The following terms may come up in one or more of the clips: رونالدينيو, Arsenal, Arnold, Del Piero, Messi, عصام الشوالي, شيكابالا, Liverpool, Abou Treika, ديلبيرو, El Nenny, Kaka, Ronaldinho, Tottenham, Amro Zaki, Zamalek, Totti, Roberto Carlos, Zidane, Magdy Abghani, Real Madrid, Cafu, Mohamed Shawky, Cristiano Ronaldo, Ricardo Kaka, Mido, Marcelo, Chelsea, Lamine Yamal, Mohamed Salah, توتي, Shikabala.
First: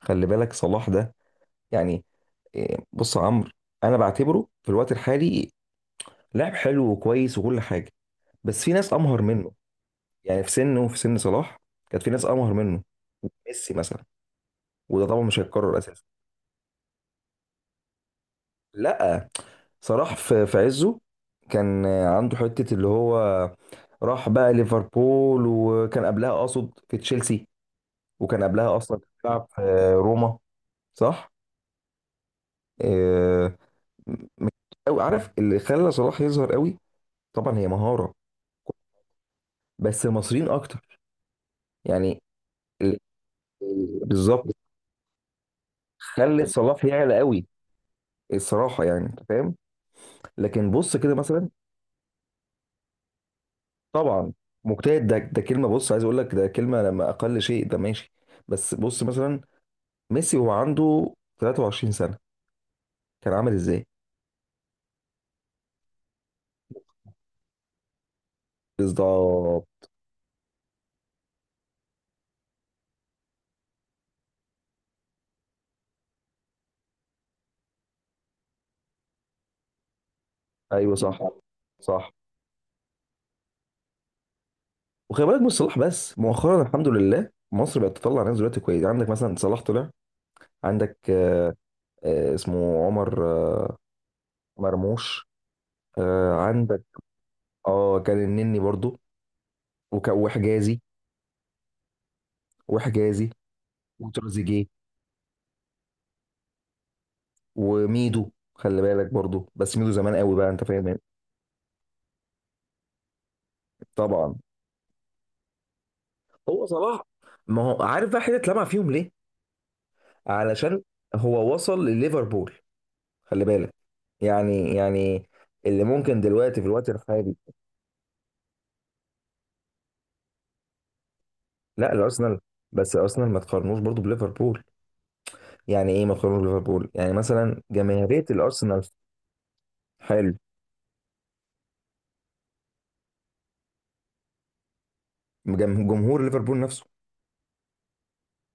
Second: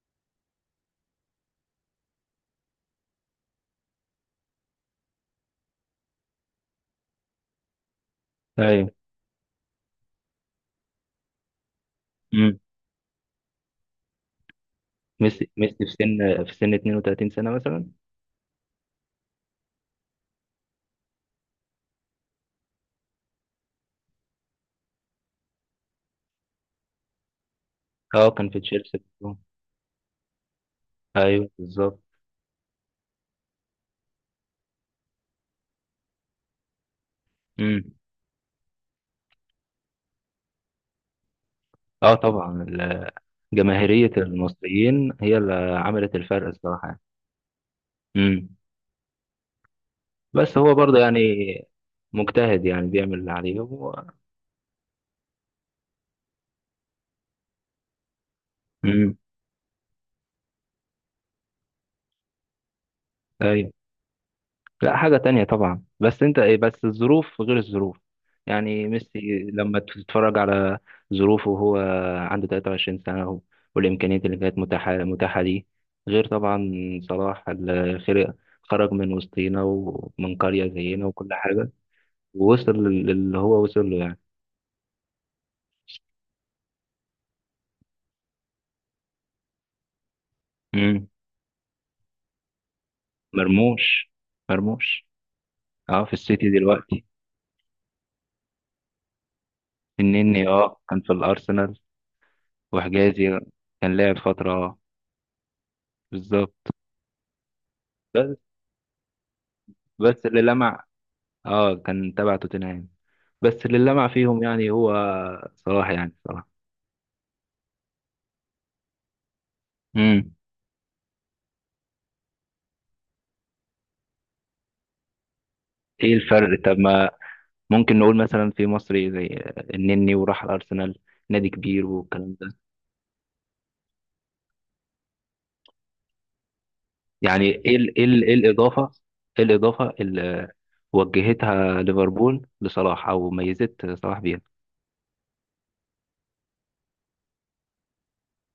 خلي بالك صلاح ده، يعني، إيه، بص يا عمرو. انا بعتبره في الوقت الحالي لاعب حلو وكويس وكل حاجه، بس في ايوه. ناس امهر منه. يعني في سنه وفي سن صلاح كانت في ناس امهر امم منه، ميسي مثلا، وده طبعا مش ميسي هيتكرر في اساسا. سن في سن 32 سنة مثلا. لا صلاح في عزه كان عنده حته اللي هو راح بقى ليفربول، وكان قبلها اقصد في تشيلسي، اه، وكان كان في قبلها اصلا تشيلسي. بيلعب في روما، صح؟ ايوه، بالظبط. إيه، او عارف اللي خلى صلاح يظهر قوي، طبعا هي امم مهاره، بس المصريين اكتر اه يعني. طبعا، ال- جماهيرية بالظبط، المصريين هي اللي عملت خلت الفرق صلاح الصراحة يعني. يعلى قوي. امم الصراحه يعني انت فاهم، بس لكن هو بص برضه كده يعني مثلا، مجتهد، يعني بيعمل اللي عليه و... طبعا. مجتهد ده كلمه، بص عايز اقول لك ده كلمه لما اقل شيء ده ماشي. بس بص امم مثلا ميسي وهو عنده 23 سنه كان عامل ايوه. ازاي. لا، حاجة تانية طبعا، بس انت ايه، بس الظروف غير الظروف. يعني ميسي لما بالظبط. تتفرج على ظروفه وهو عنده 23 سنة والإمكانيات اللي كانت متاحة ليه، غير طبعا صلاح اللي خرج من وسطينا ومن قرية ايوه زينا وكل صح، حاجة، صح. ووصل للي هو وصل له يعني. وخلي بالك مش صلاح بس، مؤخرا الحمد لله مصر بقت تطلع ناس دلوقتي كويس. عندك مثلا صلاح طلع، عندك مم. اسمه عمر. آه، مرموش. مرموش. مرموش. اه، في السيتي عندك دلوقتي. اه كان النني برضو النني وحجازي، اه كان في الأرسنال، وحجازي وحجازي كان لعب فترة وتريزيجيه آه. بالظبط. وميدو. بس خلي بالك برضو بس ميدو زمان بس قوي اللي بقى، انت لمع فاهم يعني. اه كان تبع توتنهام. بس اللي لمع طبعا. فيهم يعني هو صلاح، يعني صلاح. هو صلاح، ما هو عارف بقى حته اتلمع فيهم ليه، امم علشان هو وصل لليفربول، خلي بالك. يعني اللي ايه ممكن الفرق؟ دلوقتي في طب الوقت ما الحالي. ممكن نقول مثلا في مصري زي النني وراح الارسنال، نادي كبير لا والكلام الارسنال، ده. بس الارسنال ما تقارنوش برضو بليفربول. يعني ايه ما تقارنوش بليفربول، يعني يعني مثلا ايه ال ايه ال جماهيريه ايه الارسنال، الاضافه؟ ايه الاضافه حلو. اللي وجهتها ليفربول لصلاح او ميزت صلاح بيها؟ جمهور ليفربول نفسه،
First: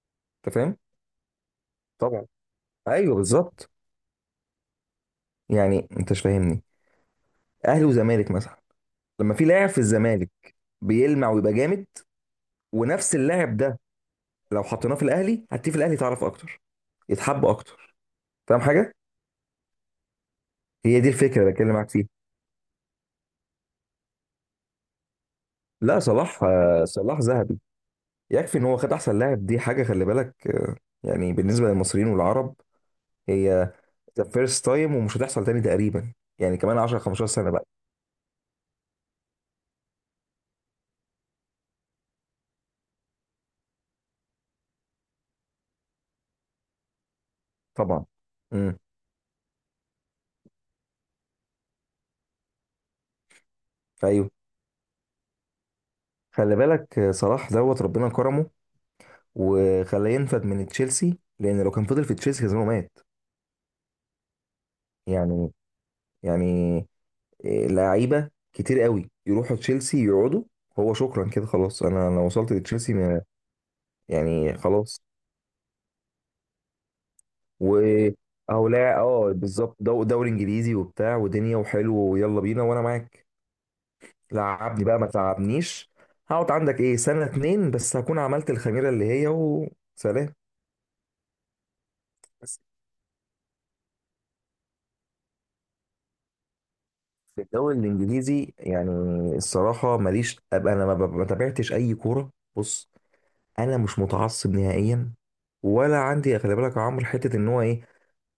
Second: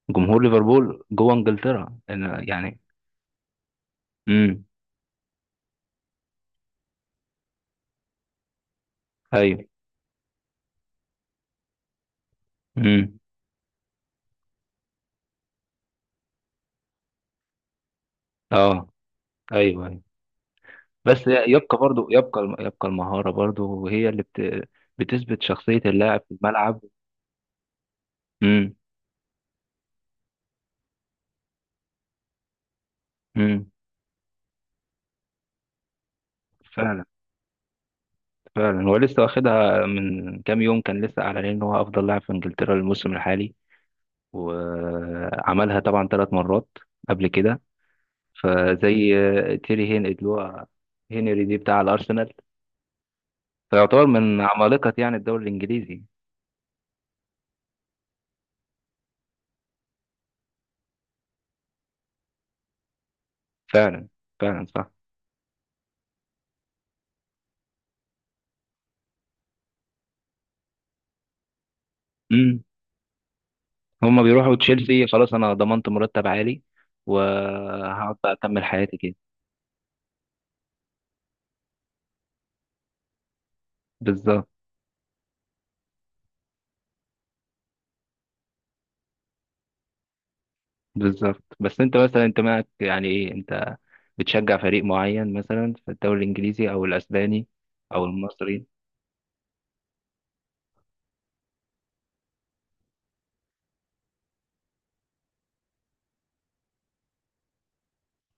جمهور انت فاهم. ليفربول جوه انجلترا طبعا. أنا يعني. ايوه بالظبط. امم يعني انت مش فاهمني، اهلي وزمالك مثلا لما في ايوه. لاعب في الزمالك بيلمع ويبقى جامد، ونفس امم اللاعب ده لو حطيناه في الاهلي هتلاقيه في الاهلي تعرف اكتر، يتحب اكتر، فاهم اه، حاجه. ايوه أيوه. هي دي بس الفكره اللي بتكلم يبقى معاك برضو، فيها. يبقى المهارة برضو هي اللي بتثبت شخصية لا اللاعب في صلاح، الملعب. صلاح ذهبي. يكفي ان امم هو خد احسن لاعب، دي حاجه خلي بالك. يعني بالنسبه للمصريين والعرب، امم هي ذا فيرست تايم ومش هتحصل تاني تقريبا. يعني كمان 10 فعلا، 15 سنه بقى. فعلا. هو لسه واخدها من كام يوم، كان لسه اعلن ان هو افضل لاعب في انجلترا الموسم الحالي، وعملها طبعا ثلاث مرات قبل كده. طبعا. امم. فزي تيري هين، اللي هو هنري دي بتاع الارسنال، فيعتبر ايوه. من عمالقة يعني الدوري الانجليزي. خلي بالك صلاح دوت ربنا كرمه وخلاه ينفد من تشيلسي، لان لو كان فضل في تشيلسي كان زمانه مات. فعلا، فعلا صح. يعني، يعني، إيه، لعيبه كتير قوي يروحوا تشيلسي يقعدوا. هو شكرا كده خلاص انا وصلت امم. لتشيلسي، ما- هما يعني بيروحوا خلاص. تشيلسي، خلاص انا ضمنت مرتب عالي و وهقعد بقى اكمل او حياتي لا كده. اه بالظبط، دوري انجليزي وبتاع ودنيا وحلو، ويلا بينا وانا معاك. بالظبط. لعبني بقى ما تلعبنيش. هقعد عندك ايه سنه اتنين بس هكون عملت الخميره اللي هي، وسلام. بالظبط. بس انت مثلا، انت معك يعني ايه؟ انت بتشجع فريق معين مثلا في الدوري الانجليزي او في الاسباني الدوري او الانجليزي المصري؟ يعني. الصراحه ماليش، ابقى انا ما تابعتش اي كوره. بص انا مش متعصب نهائيا، ولا عندي خلي بالك يا عمرو حته ان هو ايه،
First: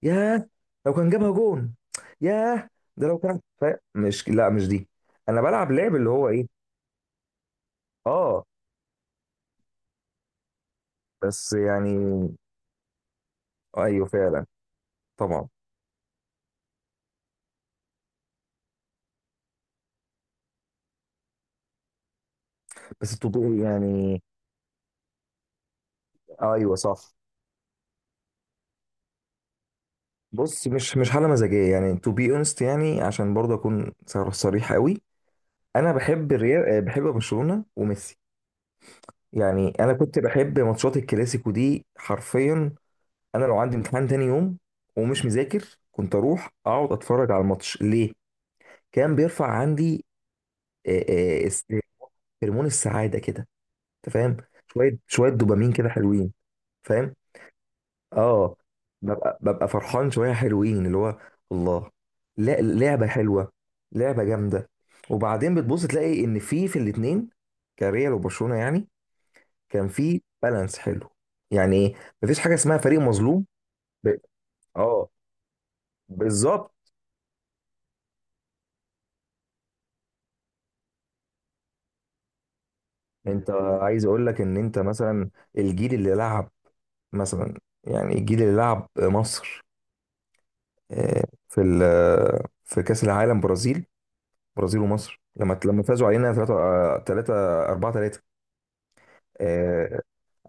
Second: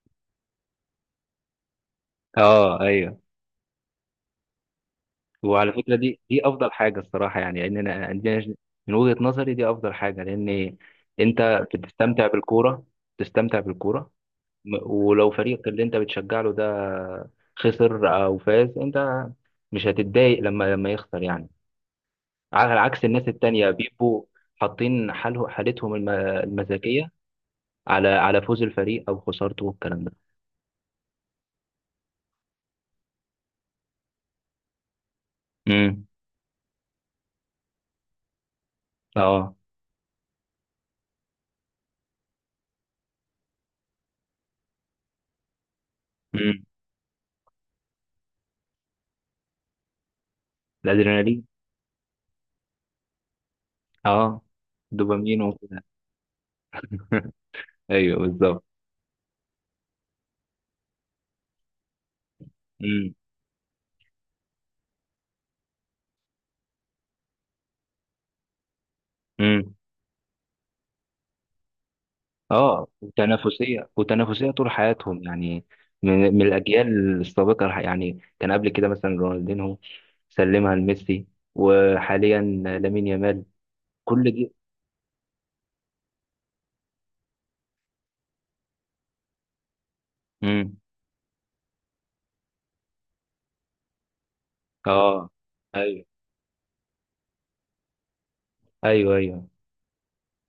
ياه لو كان جابها جون ياه. اه، ده لو ايوه. كان مش دي. انا بلعب وعلى لعب فكره، اللي دي هو ايه، دي افضل حاجه الصراحه يعني، لان انا اه. عندنا من وجهه نظري دي افضل حاجه، لان بس انت يعني. بتستمتع بالكوره، تستمتع ايوه بالكوره. فعلا. ولو طبعا. فريقك اللي انت بتشجع له ده خسر او فاز، انت مش هتتضايق لما يخسر يعني، على عكس بس الناس تو بي التانية يعني. بيبقوا حاطين حالتهم ايوه المزاجية صح. على على فوز الفريق أو خسارته والكلام ده. بص مش حاله مزاجيه يعني، تو بي اونست يعني، عشان برضه اكون صريح قوي. انا امم بحب الريال، بحب برشلونه وميسي. اه. يعني انا كنت بحب ماتشات الكلاسيكو دي حرفيا. انا لو عندي امتحان تاني يوم ومش مذاكر كنت اروح امم اقعد اتفرج على الماتش، ليه؟ كان بيرفع عندي، آه، الأدرينالين. آه، است- هرمون السعاده كده. انت فاهم. اه، شويه شويه دوبامين دوبامين وكده. كده حلوين. فاهم. ايوه، اه. بالظبط. ببقى فرحان شويه حلوين اللي هو الله. لا لعبه امم حلوه، لعبه جامده. وبعدين بتبص تلاقي ان في الاتنين كريال وبرشلونه يعني امم كان في بالانس حلو. يعني ايه، مفيش حاجه اسمها اه، فريق مظلوم. وتنافسيه، ب... وتنافسيه طول اه حياتهم يعني. من، من بالظبط. الاجيال السابقه يعني كان قبل كده مثلا رونالدينهو سلمها لميسي، وحاليا لامين يامال. انت، عايز اقول لك كل ان انت مثلا الجيل اللي لعب مثلا، يعني الجيل اللي لعب مصر، دي. آه، في ال... في كاس العالم برازيل. برازيل ومصر اه، لما ايوه. فازوا علينا 3 3 4 3. ايوه، ايوه، آه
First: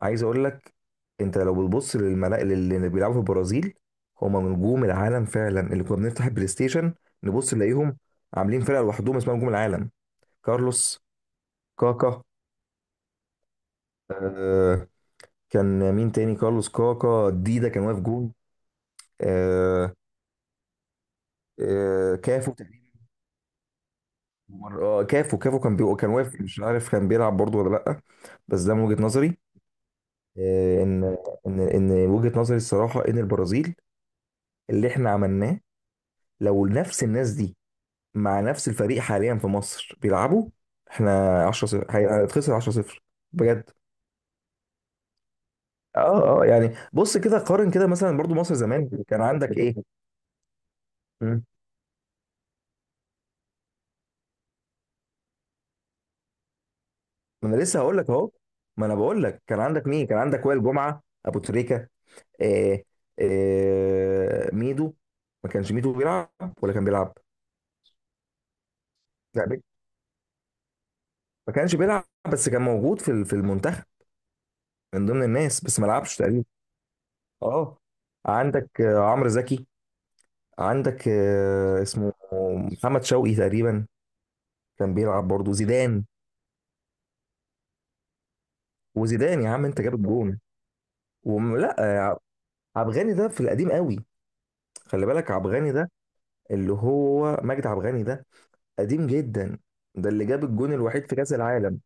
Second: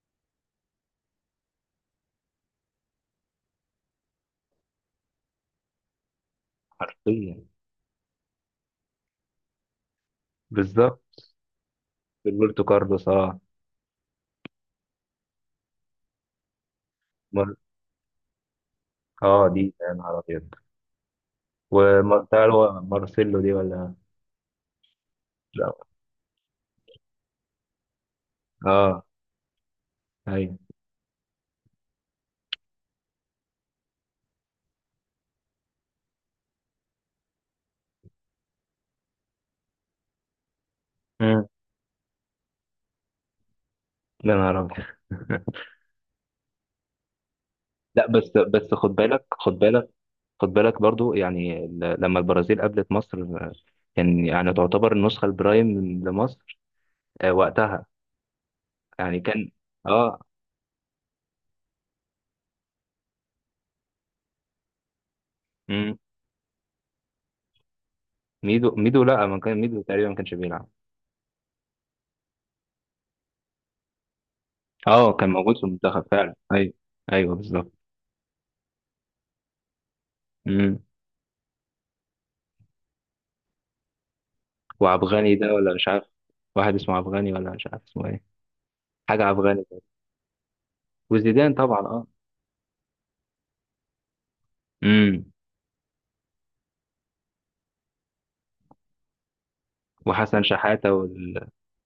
عايز اقول لك، انت لو بتبص للملا اللي بيلعبوا في البرازيل هم نجوم العالم فعلا اللي كنا بنفتح البلاي ستيشن حرفيا. نبص نلاقيهم عاملين فرقه لوحدهم اسمها نجوم العالم. كارلوس، بالظبط. كاكا، روبرتو كارلوس، اه. آه كان مين تاني، كارلوس كاكا مر... ديدا كان واقف جون. اه، دي يا آه. نهار ابيض. آه كافو ومارسيلو، تقريبا. مارسيلو دي ولا؟ اه كافو، كافو لا. كان كان واقف، مش عارف كان بيلعب برضه ولا لا. بس ده من وجهه اه، نظري، ايوه. آه. ان وجهه نظري الصراحه ان البرازيل اللي احنا عملناه لو نفس الناس دي مع نفس الفريق حاليا في مصر بيلعبوا احنا امم 10 0 هيتخسر 10 0 بجد. يا نهار ابيض. اه اه، يعني بص كده قارن كده لا مثلا بس برضو مصر بس، خد زمان كان بالك، عندك خد ايه. بالك، خد بالك برضو مم. يعني، لما البرازيل قابلت مصر آه، كان يعني تعتبر النسخة البرايم لمصر آه، ما انا لسه وقتها. هقول لك اهو، ما انا يعني بقول لك كان، كان عندك مين، اه. كان عندك وائل جمعه ابو تريكه، آه، آه ميدو. ما كانش ميدو امم بيلعب ولا كان بيلعب؟ ميدو لا، ما لا كان بي- ميدو تقريبا ما كانش بيلعب. ما كانش بيلعب، بس كان موجود في في المنتخب، من اه، ضمن كان موجود الناس في بس ما المنتخب لعبش فعلا. تقريبا. ايوه، ايوه، بالظبط. اه. عندك عمرو زكي. امم عندك اسمه محمد شوقي تقريبا كان بيلعب، وعبغاني برضه ده، ولا مش عارف؟ زيدان. واحد اسمه عبغاني ولا مش عارف اسمه ايه، حاجة وزيدان يا عبغاني عم ده. انت جاب الجون وزيدان ولا، طبعا، اه. آه، عبغاني ده في القديم قوي. خلي بالك امم عبغاني ده اللي هو مجدي عبغاني ده، قديم جدا. ده اللي وحسن جاب الجون شحاتة الوحيد في كأس العالم.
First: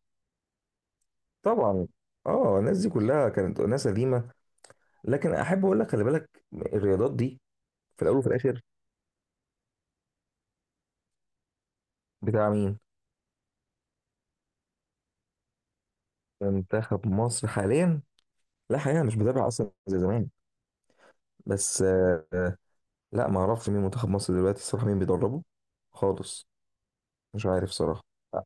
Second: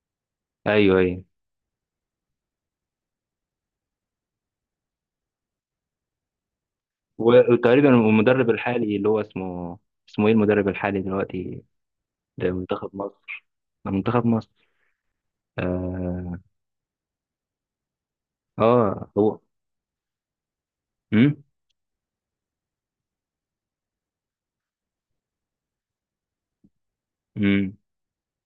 ايوه، ايوه. طبعا. اه الناس دي كلها كانت ناس قديمة، لكن احب اقول لك خلي بالك الرياضات دي وتقريبا في الاول وفي المدرب الاخر. الحالي اللي هو اسمه، اسمه ايه المدرب الحالي دلوقتي بتاع مين، لمنتخب مصر؟ آه، منتخب مصر، اه, منتخب مصر حاليا؟ لا حقيقة آه مش هو. بتابع اصلا زي زمان، امم بس لا ما اعرفش مين منتخب مصر دلوقتي الصراحه مين بيدربه، خالص. مش عارف امم صراحه. لا.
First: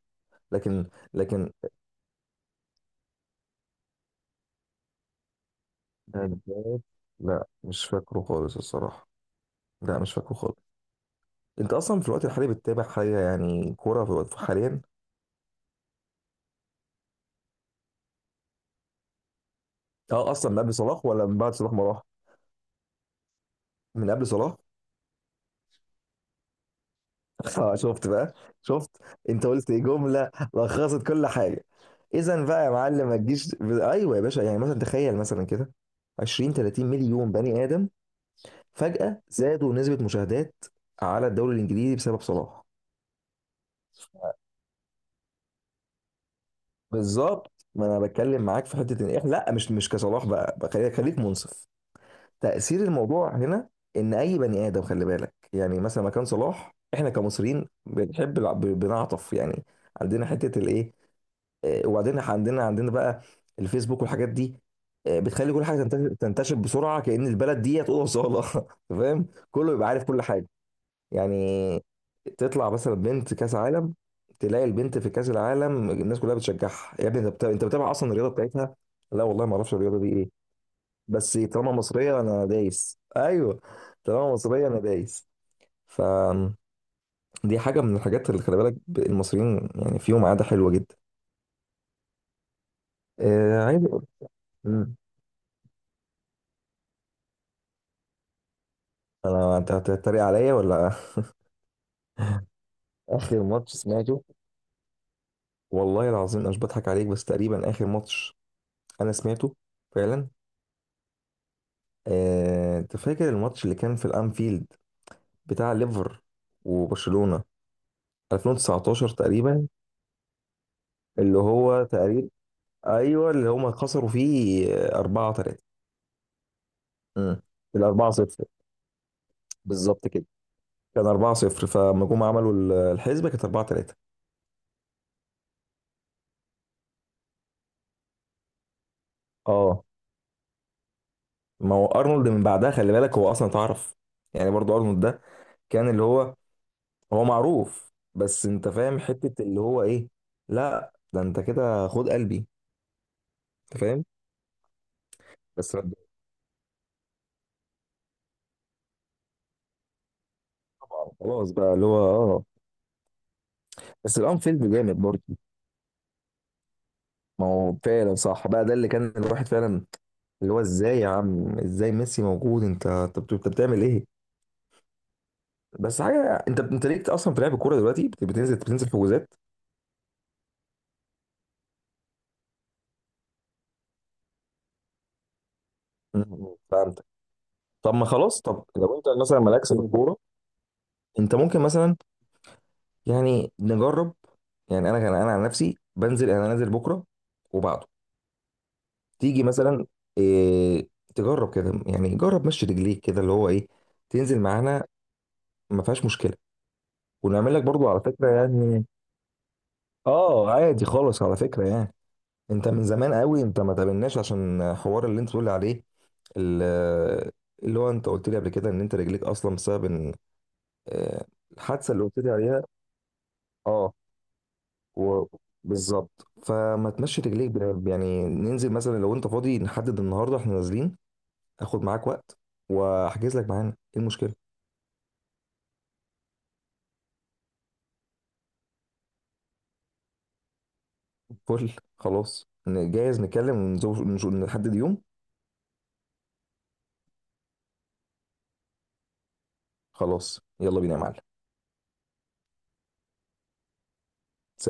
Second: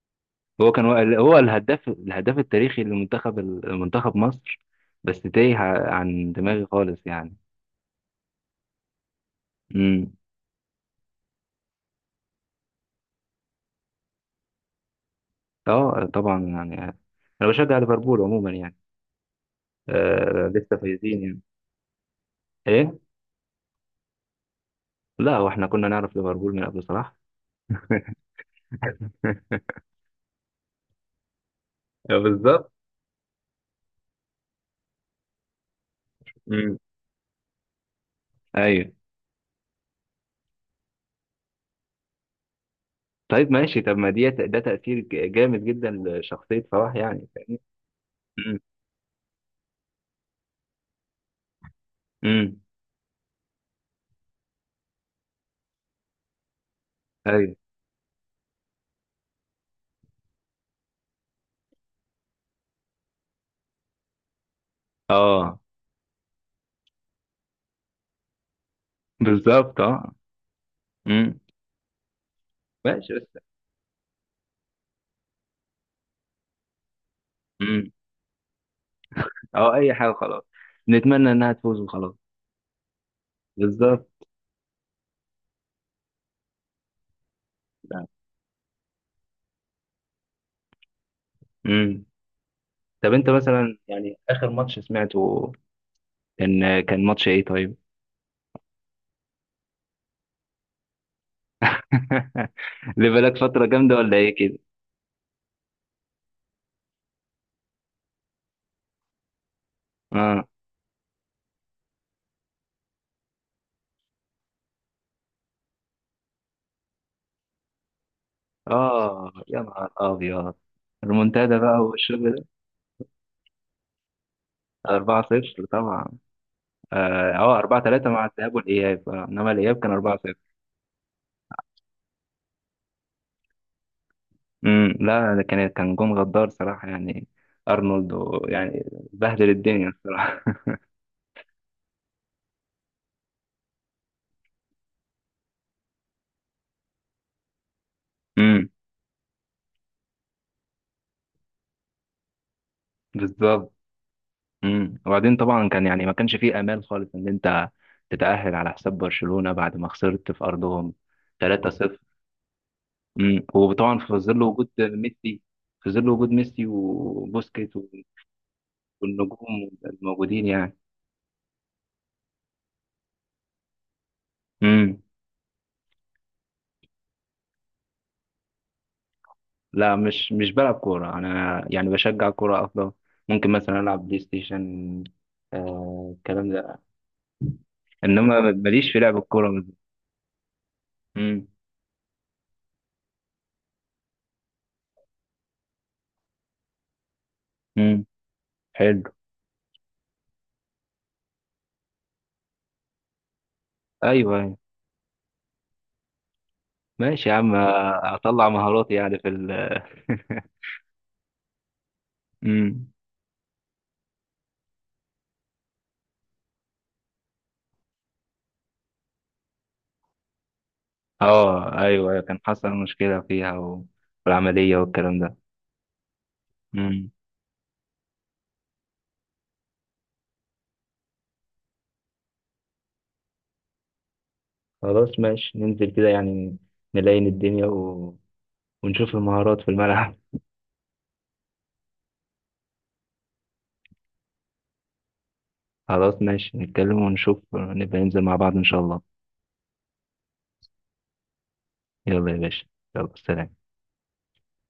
هو كان لكن هو لكن الهداف، الهداف التاريخي لمنتخب، منتخب مصر، بس تايه عن دماغي هداف؟ خالص لا مش فاكره خالص الصراحه. لا يعني. مش فاكره خالص. انت اصلا في الوقت الحالي بتتابع حاجه يعني كوره في الوقت حاليا؟ اه طبعا يعني، انا بشجع ليفربول عموما يعني، اه آه اصلا من قبل لسه صلاح فايزين ولا من يعني. بعد صلاح ما راح؟ ايه، من قبل صلاح. لا، واحنا كنا نعرف ليفربول من قبل صلاح. شفت بقى، شفت. انت قلت جمله لخصت كل حاجه. اذا بقى يا بالظبط. معلم ما تجيش، ايوه يا باشا. يعني مثلا تخيل مثلا كده 20 امم 30 مليون بني ادم ايوه. فجأة زادوا نسبة مشاهدات على الدوري الانجليزي بسبب صلاح. طيب، ماشي. طب ما ده تأثير جامد جدا لشخصية صلاح، يعني بالظبط، فاهمني. ما انا بتكلم امم معاك في حته ان احنا لا مش كصلاح بقى، خليك منصف. امم تاثير الموضوع هنا ان اي بني ادم خلي بالك، يعني مثلا مكان صلاح، احنا ايوه. كمصريين بنحب بنعطف يعني. عندنا حته الايه، وبعدين إحنا عندنا بقى الفيسبوك والحاجات دي، بتخلي اه، كل حاجه تنتشر، بسرعه كأن البلد دي هتقول صاله. فاهم. كله بالظبط. يبقى عارف اه. كل حاجه امم يعني. تطلع مثلا ماشي، بنت بس. كاس عالم، تلاقي البنت في كاس العالم الناس كلها بتشجعها، يا ابني انت انت امم بتابع اصلا الرياضه بتاعتها؟ لا والله ما اه، اعرفش اي الرياضه دي حاجة ايه، خلاص، نتمنى بس انها طالما تفوز وخلاص. مصريه انا دايس. ايوه، بالظبط. طالما مصريه انا دايس. فدي حاجه من الحاجات اللي خلي بالك المصريين يعني فيهم عاده حلوه جدا. امم طب انت آه مثلا، عايز اقول. يعني اخر ماتش مم. سمعته كان كان ماتش ايه طيب؟ انا، انت هتتريق عليا ولا. اللي بقالك اخر فترة ماتش جامدة ولا سمعته، ايه كده؟ والله العظيم انا مش بضحك عليك بس تقريبا اخر ماتش انا سمعته فعلا، اه، انت فاكر الماتش اللي كان في الانفيلد بتاع ليفر وبرشلونة 2019 اه، يا تقريبا، نهار ابيض، اللي المنتدى بقى هو تقريبا، والشغل ده. ايوه اللي هما خسروا فيه 4 4 3. 0 طبعا. اه، امم. آه، 4 ال 3 4 مع 0. الذهاب والاياب آه. انما الاياب كان بالظبط 4 كده، 0 كان 4 0 فلما جم عملوا الحسبة كانت 4 3. لا، ده كان كان جون غدار صراحة يعني. ارنولد يعني بهدل اه، الدنيا الصراحة. ما هو ارنولد من بعدها خلي بالك هو اصلا اتعرف، يعني برضو ارنولد ده كان اللي هو، هو معروف، بس امم انت فاهم حتة اللي هو ايه. لا ده انت كده خد قلبي. بالظبط. انت فاهم. وبعدين طبعا بس. كان يعني ما كانش فيه امال خالص ان انت تتأهل على حساب برشلونة بعد ما خسرت في ارضهم خلاص بقى اللي 3-0. هو اه. مم. وطبعا في بس ظل وجود الانفيلد جامد برضه. ميسي، في ظل وجود ميسي ما وبوسكيت هو فعلا صح بقى، ده اللي كان الواحد والنجوم فعلا الموجودين اللي هو يعني. ازاي يا عم ازاي ميسي موجود، انت انت بتعمل ايه. مم. بس حاجه انت، انت ليك اصلا بتلعب الكوره دلوقتي، بتنزل، بتنزل في حجوزات؟ لا، مش بلعب كورة أنا يعني، بشجع كورة أفضل. ممكن مثلا ألعب بلاي ستيشن، آه الكلام مم. ده. فهمتك. طب ما إنما خلاص، طب ماليش لو في انت لعب مثلا الكورة مالكش بالظبط. في الكوره، انت مم. ممكن مثلا يعني نجرب. يعني انا كان انا عن نفسي بنزل، انا نازل بكره وبعده. مم. حلو. تيجي مثلا، إيه، تجرب كده يعني جرب مشي رجليك كده اللي هو ايه، أيوه، تنزل أيوه. معانا، ما فيهاش مشكله. ماشي يا عم. ونعمل لك برضو على فكره أطلع يعني. مهاراتي يعني في ال. اه عادي خالص على فكره يعني. انت من مم. زمان قوي انت ما تقابلناش، عشان حوار اللي انت بتقول عليه ال- اللي هو انت قلت لي قبل كده ان انت رجليك اصلا بسبب ان، آه، أه، الحادثه اللي أيوه قلت أيوه. لي كان عليها، حصل مشكلة فيها، اه، والعملية و- والكلام بالظبط. ده. فما تمشي رجليك يعني ننزل مثلا لو انت فاضي نحدد النهارده احنا نازلين، اخد معاك وقت، واحجز لك معانا، ايه المشكله. خلاص، ماشي، ننزل كده يعني، نلاين الدنيا و... ونشوف المهارات في الملعب. فل خلاص جاهز نتكلم ونشوف، نحدد يوم. خلاص ماشي، نتكلم ونشوف، نبقى ننزل مع بعض إن شاء الله. خلاص يلا بينا يا معلم. يلا يا باشا، يلا، سلام. سلام.